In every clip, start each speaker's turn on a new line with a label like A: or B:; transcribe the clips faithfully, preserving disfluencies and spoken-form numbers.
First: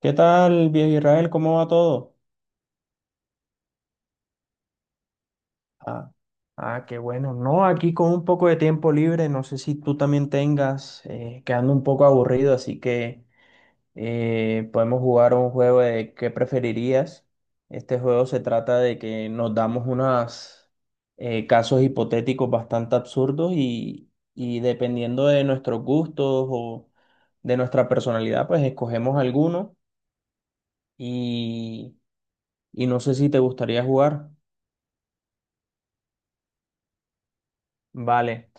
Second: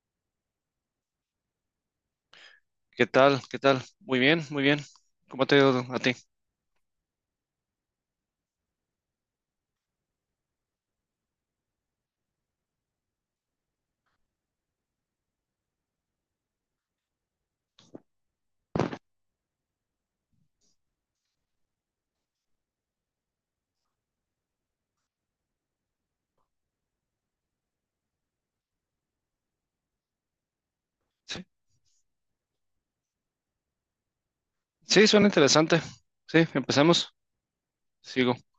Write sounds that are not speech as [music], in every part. A: ¿Qué tal, viejo Israel? ¿Cómo va todo?
B: ¿Qué tal? ¿Qué tal? Muy bien, muy bien. ¿Cómo te ha ido a
A: Ah,
B: ti?
A: ah, qué bueno. No, aquí con un poco de tiempo libre, no sé si tú también tengas, eh, quedando un poco aburrido, así que eh, podemos jugar un juego de qué preferirías. Este juego se trata de que nos damos unos casos hipotéticos bastante absurdos y, y dependiendo de nuestros gustos o de nuestra personalidad, pues escogemos alguno
B: Sí,
A: y, y no sé si te gustaría jugar.
B: sí, suena interesante. Sí, empecemos. Sigo.
A: Vale,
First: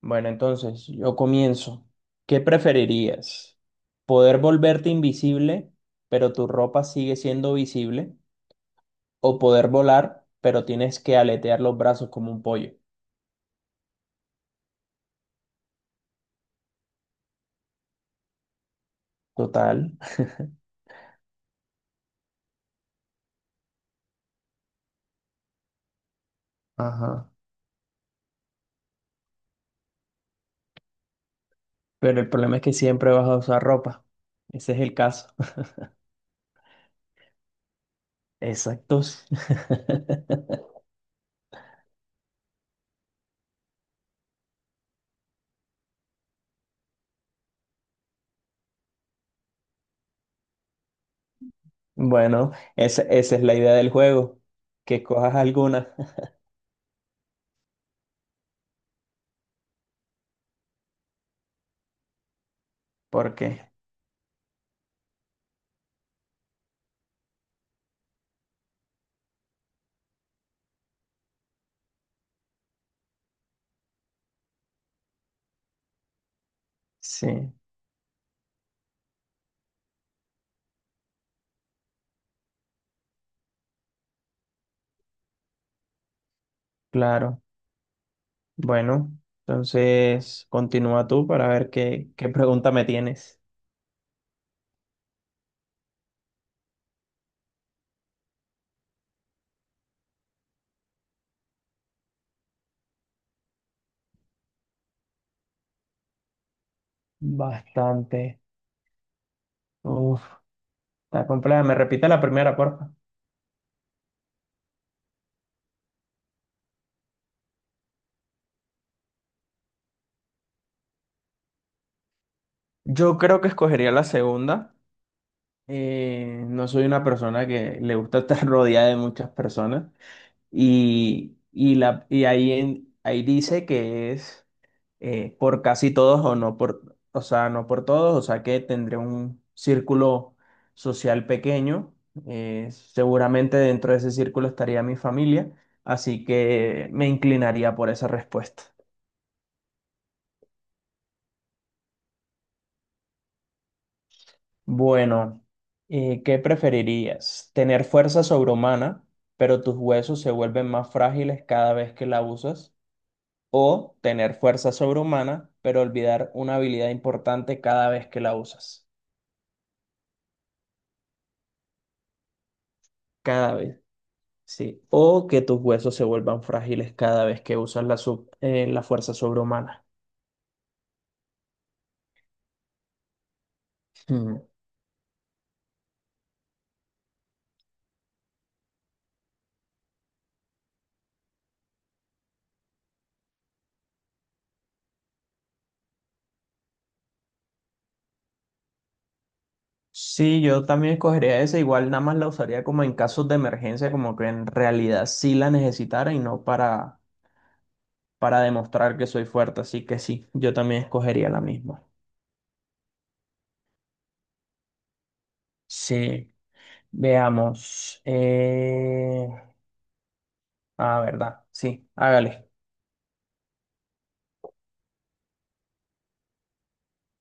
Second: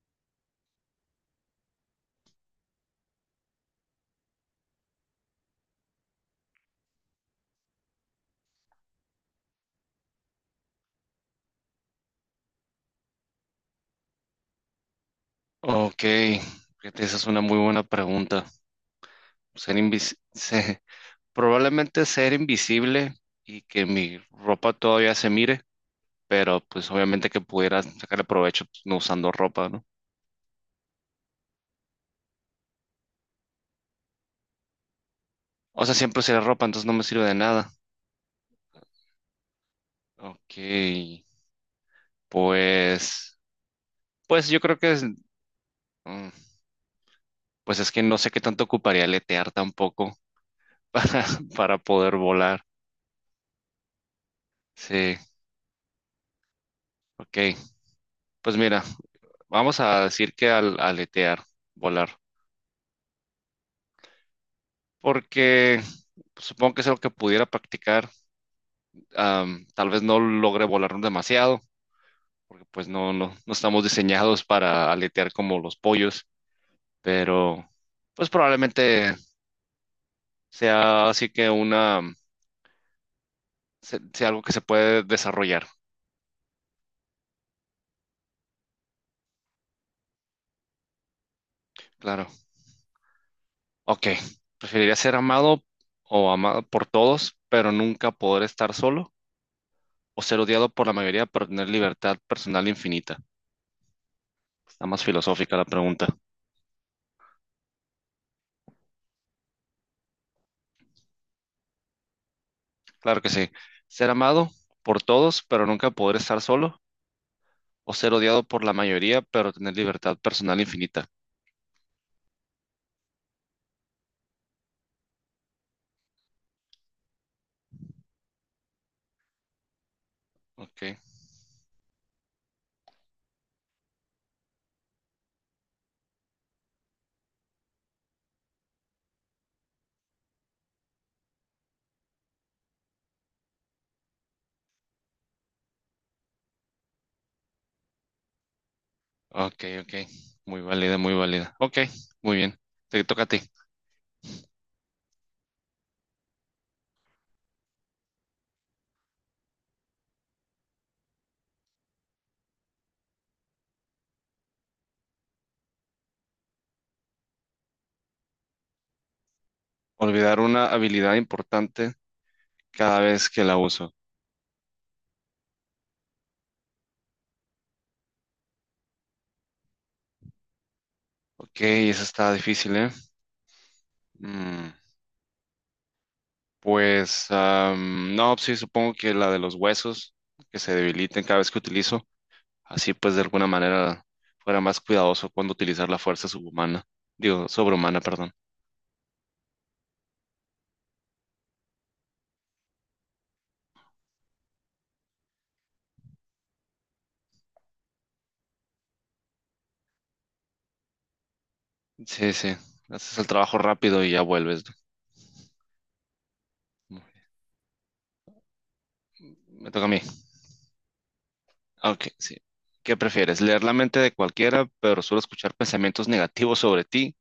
A: bueno, entonces yo comienzo. ¿Qué preferirías? ¿Poder volverte invisible, pero tu ropa sigue siendo visible? ¿O poder volar, pero tienes que aletear los brazos como un pollo?
B: Ok, fíjate, esa es una muy buena pregunta. Ser
A: Total.
B: invis se- Probablemente ser invisible y que mi ropa todavía se mire, pero pues
A: Ajá.
B: obviamente que pudiera sacarle provecho pues, no usando ropa, ¿no?
A: Pero el problema es que siempre vas a usar ropa. Ese es el caso. [laughs]
B: O sea, siempre usaré ropa, entonces no me sirve de nada.
A: Exacto.
B: Ok,
A: [laughs]
B: pues, pues yo creo que es, mm, pues es que no sé qué tanto ocuparía letear tampoco, para, [laughs] para poder
A: Bueno,
B: volar.
A: esa, esa es la idea del juego, que
B: Sí,
A: cojas alguna.
B: ok. Pues mira, vamos a decir que al aletear, volar,
A: [laughs] Porque,
B: porque supongo que es algo que pudiera practicar. am, tal vez no logre volar demasiado, porque pues no, no, no estamos diseñados para aletear como los pollos,
A: sí,
B: pero pues probablemente sea así que una, se- sea algo que se puede desarrollar.
A: claro. Bueno, entonces continúa tú para ver qué,
B: Claro.
A: qué pregunta me tienes.
B: Ok. Preferiría ser amado o amado por todos, pero nunca poder estar solo, o ser odiado por la mayoría pero tener libertad personal infinita. Está más filosófica la pregunta.
A: Bastante. Uf, está compleja. Me repite la primera, porfa.
B: Claro que sí. Ser amado por todos pero nunca poder estar solo o ser odiado por la mayoría pero tener libertad personal infinita.
A: Yo creo que escogería la segunda. Eh, no soy una persona que le gusta estar [laughs] rodeada de muchas personas.
B: Ok,
A: Y, y, la, y ahí, en- ahí dice que es eh, por casi todos o no por, o sea, no por todos, o sea que tendré un círculo social pequeño. Eh, seguramente dentro de ese círculo estaría mi familia, así que me inclinaría por esa respuesta.
B: ok, ok. Muy válida, muy válida. Ok, muy bien. Te toca a ti.
A: Bueno, eh, ¿qué preferirías? ¿Tener fuerza sobrehumana, pero tus huesos se vuelven más frágiles cada vez que la usas? ¿O tener fuerza sobrehumana, pero olvidar una habilidad importante cada vez que la usas?
B: Olvidar una habilidad importante cada vez que
A: Cada
B: la
A: vez,
B: uso.
A: sí. O que tus huesos se vuelvan frágiles cada vez que usas la, sub- eh, la fuerza sobrehumana.
B: Ok, esa está difícil, ¿eh?
A: Hmm.
B: Mm, pues, am, no, sí, supongo que la de los huesos que se debiliten cada vez que utilizo. Así pues, de alguna manera fuera más cuidadoso cuando utilizar la fuerza subhumana, digo, sobrehumana, perdón.
A: Sí, yo también escogería esa, igual nada más la usaría como en casos de emergencia, como que en realidad sí la necesitara y no para, para demostrar que soy fuerte, así que sí, yo también escogería la misma.
B: Sí, sí, haces el trabajo rápido y ya vuelves.
A: Sí,
B: ¿No?
A: veamos. Eh...
B: Me toca a mí.
A: Ah, verdad, sí,
B: Ah, ok, sí.
A: hágale.
B: ¿Qué prefieres? ¿Leer la mente de cualquiera, pero solo escuchar pensamientos negativos sobre ti?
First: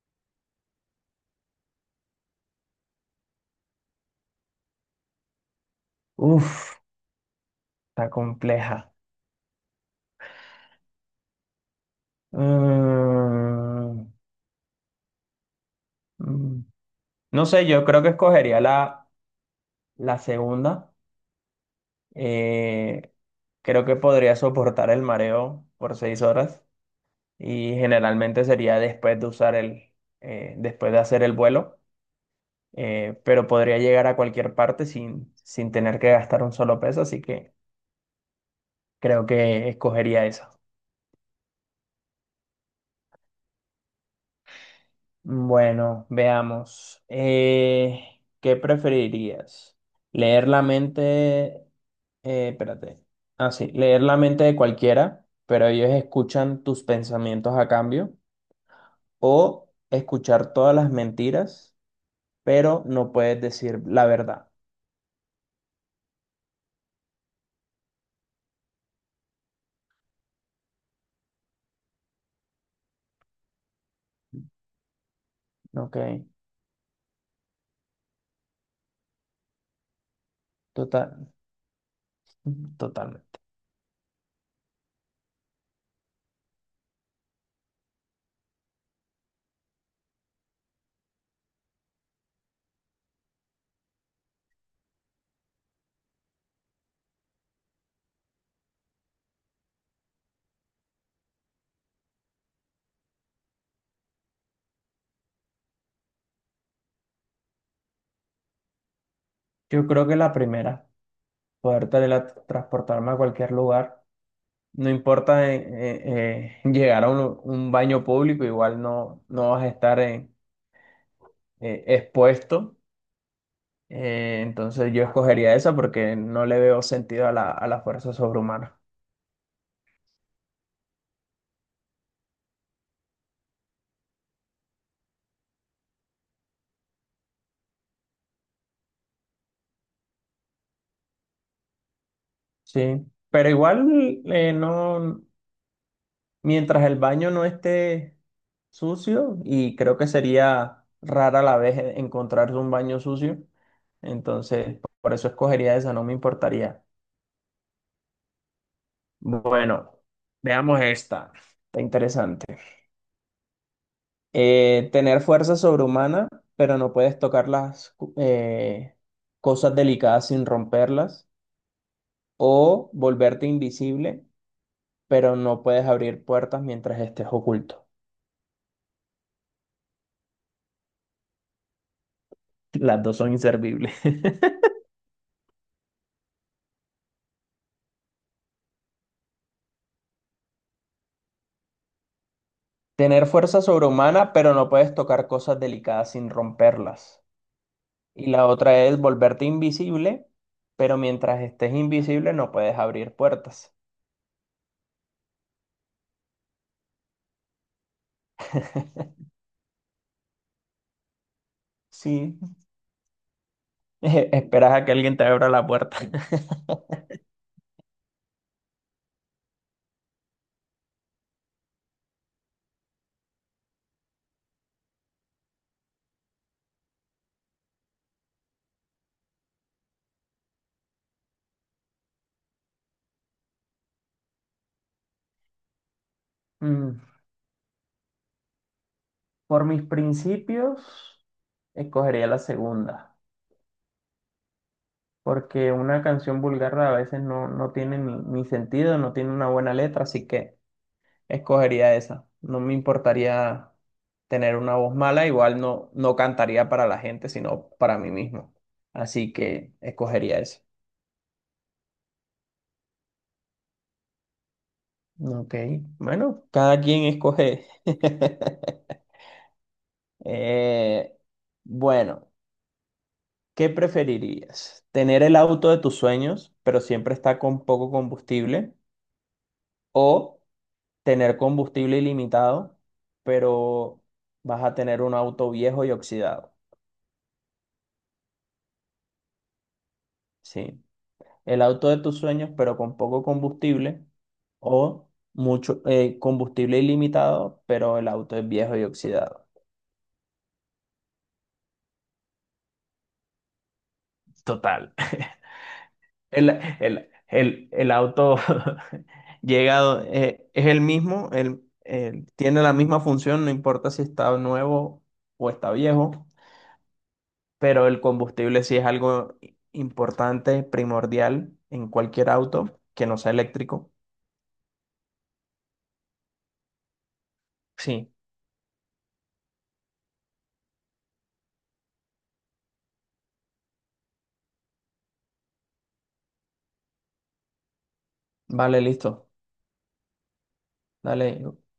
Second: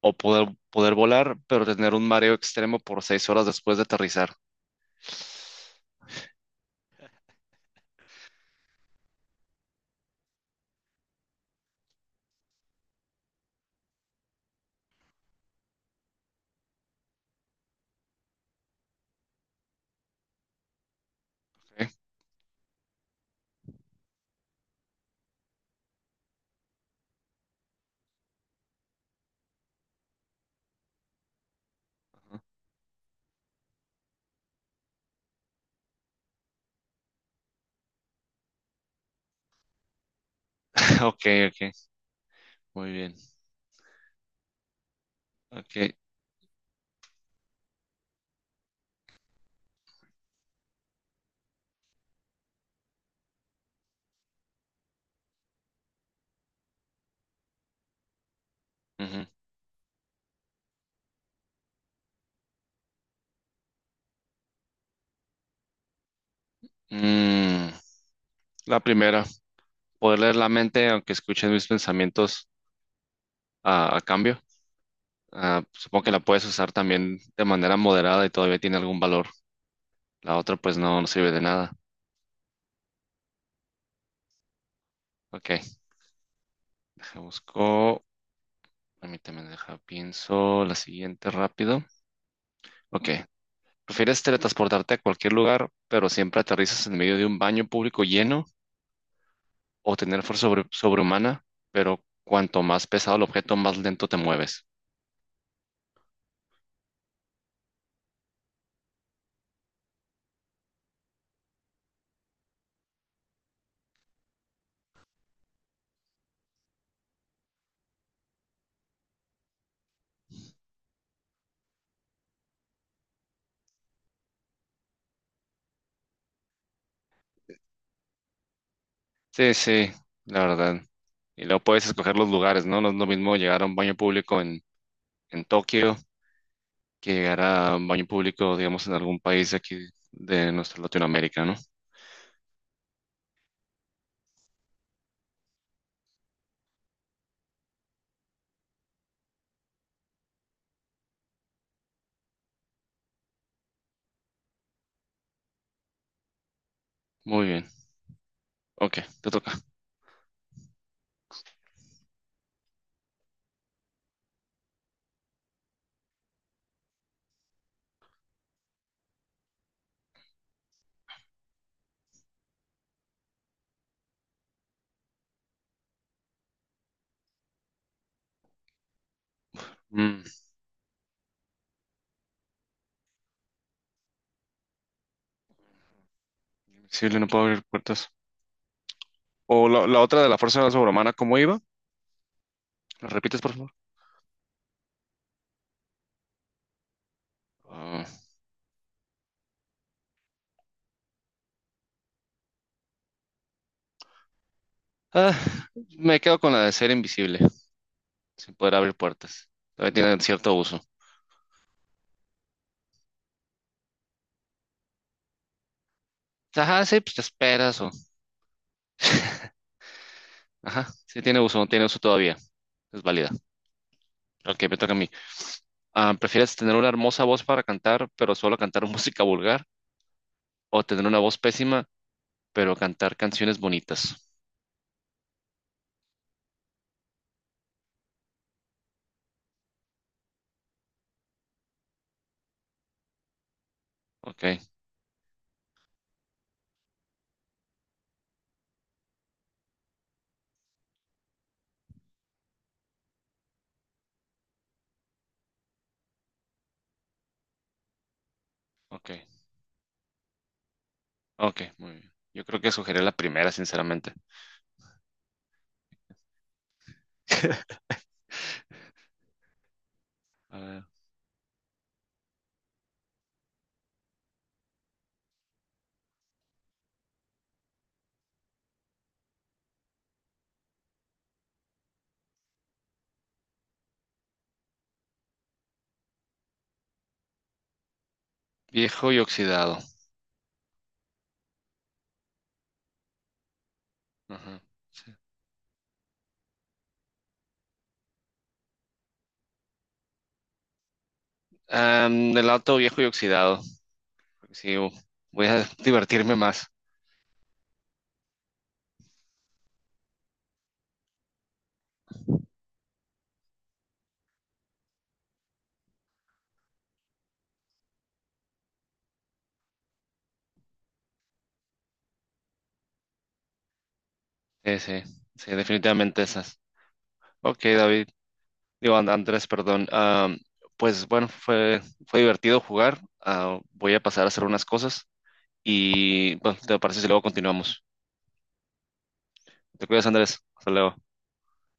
B: ¿O poder, poder volar, pero tener un mareo extremo por seis horas después de aterrizar?
A: Uf, está compleja. Mm, mm, no sé, yo creo que escogería la, la segunda.
B: Ok,
A: Eh, Creo que podría soportar el mareo por seis horas y generalmente sería después de usar el, eh, después de hacer el vuelo, eh, pero podría llegar a cualquier parte sin, sin tener que gastar un solo peso, así que creo que escogería esa.
B: [laughs] ok, ok, muy bien. Ok.
A: Bueno, veamos. Eh, ¿qué preferirías? ¿Leer la mente? Eh, espérate. Ah, sí. ¿Leer la mente de cualquiera, pero ellos escuchan tus pensamientos a cambio?
B: Ujú.
A: ¿O escuchar todas las mentiras, pero no puedes decir la verdad?
B: Mm, la primera, poder leer la mente aunque escuchen mis pensamientos a, a cambio. Ah, supongo que la
A: Ok.
B: puedes usar también de manera moderada y todavía tiene algún valor. La otra pues no, no
A: Total,
B: sirve de nada.
A: totalmente.
B: Ok, deja busco. Permíteme, deja pienso la siguiente rápido. Ok, ¿prefieres teletransportarte a cualquier lugar, pero siempre aterrizas en medio de un baño público lleno, o tener fuerza sobre- sobrehumana, pero cuanto más pesado el objeto, más lento te mueves?
A: Yo creo que la primera, poder teletransportarme a cualquier lugar. No importa eh, eh, eh, llegar a un, un baño público, igual no, no vas a estar eh, eh, expuesto. Eh, entonces yo escogería esa porque no le veo sentido a la, a la fuerza sobrehumana.
B: Sí, sí, la verdad. Y luego puedes escoger los lugares, ¿no? No es lo mismo llegar a un baño público en, en Tokio que llegar a un baño público, digamos, en algún país de aquí de nuestra Latinoamérica, ¿no?
A: Sí, pero igual eh, no, mientras el baño no esté sucio, y creo que sería rara la vez encontrar un baño sucio, entonces por eso escogería esa, no me importaría.
B: Muy bien. Ok, te toca.
A: Bueno, veamos esta, está interesante. Eh, tener fuerza sobrehumana, pero no puedes tocar las eh, cosas delicadas sin romperlas, o volverte invisible, pero no puedes abrir puertas mientras estés oculto.
B: Mm.
A: Las dos son inservibles.
B: Invisible, no puedo abrir puertas. O la, la otra de la fuerza sobrehumana, ¿cómo iba?
A: [laughs]
B: ¿La
A: Tener
B: repites, por
A: fuerza
B: favor?
A: sobrehumana, pero no puedes tocar cosas delicadas sin romperlas.
B: Ah,
A: Y la otra es volverte invisible, pero mientras estés invisible no puedes abrir puertas.
B: ah, me quedo con la de ser invisible, sin poder abrir puertas. Todavía tiene cierto uso.
A: Sí, [laughs] esperas a que alguien te abra la puerta. [laughs]
B: Ajá, sí, pues te esperas o... ajá, sí tiene uso, no tiene uso todavía. Es válida. Ok, me toca a mí. Ah, ¿prefieres tener una hermosa voz para cantar, pero solo cantar [laughs] música vulgar? ¿O tener una voz pésima, pero cantar canciones bonitas?
A: Mm. Por mis principios, escogería la segunda,
B: Ok,
A: porque una canción vulgar a veces no, no tiene ni, ni sentido, no tiene una buena letra, así que escogería esa. No me importaría tener una voz mala, igual no, no cantaría para la gente, sino para mí mismo.
B: ok,
A: Así que escogería esa.
B: ok, muy bien. Yo creo que sugería la primera, sinceramente.
A: Ok, bueno, cada quien escoge.
B: [laughs]
A: [laughs]
B: A ver,
A: Eh, bueno. ¿Qué preferirías? ¿Tener el auto de tus sueños, pero siempre está con poco combustible? ¿O tener combustible ilimitado, pero vas a tener un auto viejo y oxidado?
B: viejo y oxidado.
A: Sí. El auto de tus sueños, pero con poco combustible.
B: Ajá,
A: ¿O
B: sí.
A: mucho eh, combustible ilimitado, pero el auto es viejo y oxidado?
B: Am, el auto viejo y oxidado. Sí, u-
A: Total.
B: voy a [laughs] divertirme
A: El,
B: más.
A: el, el, el auto [laughs] llegado eh, es el mismo, el, el- tiene la misma función, no importa si está nuevo o está viejo, pero el combustible sí es algo i- importante, primordial en cualquier auto que no sea eléctrico.
B: Sí, sí, sí, definitivamente esas. Ok, David.
A: Sí,
B: Digo, And- Andrés, perdón. Am, pues bueno, fue, fue divertido jugar. Ah, voy a pasar a hacer unas cosas y bueno, ¿te parece si luego continuamos?
A: vale, listo.
B: Te cuidas, Andrés. Hasta luego.
A: Dale,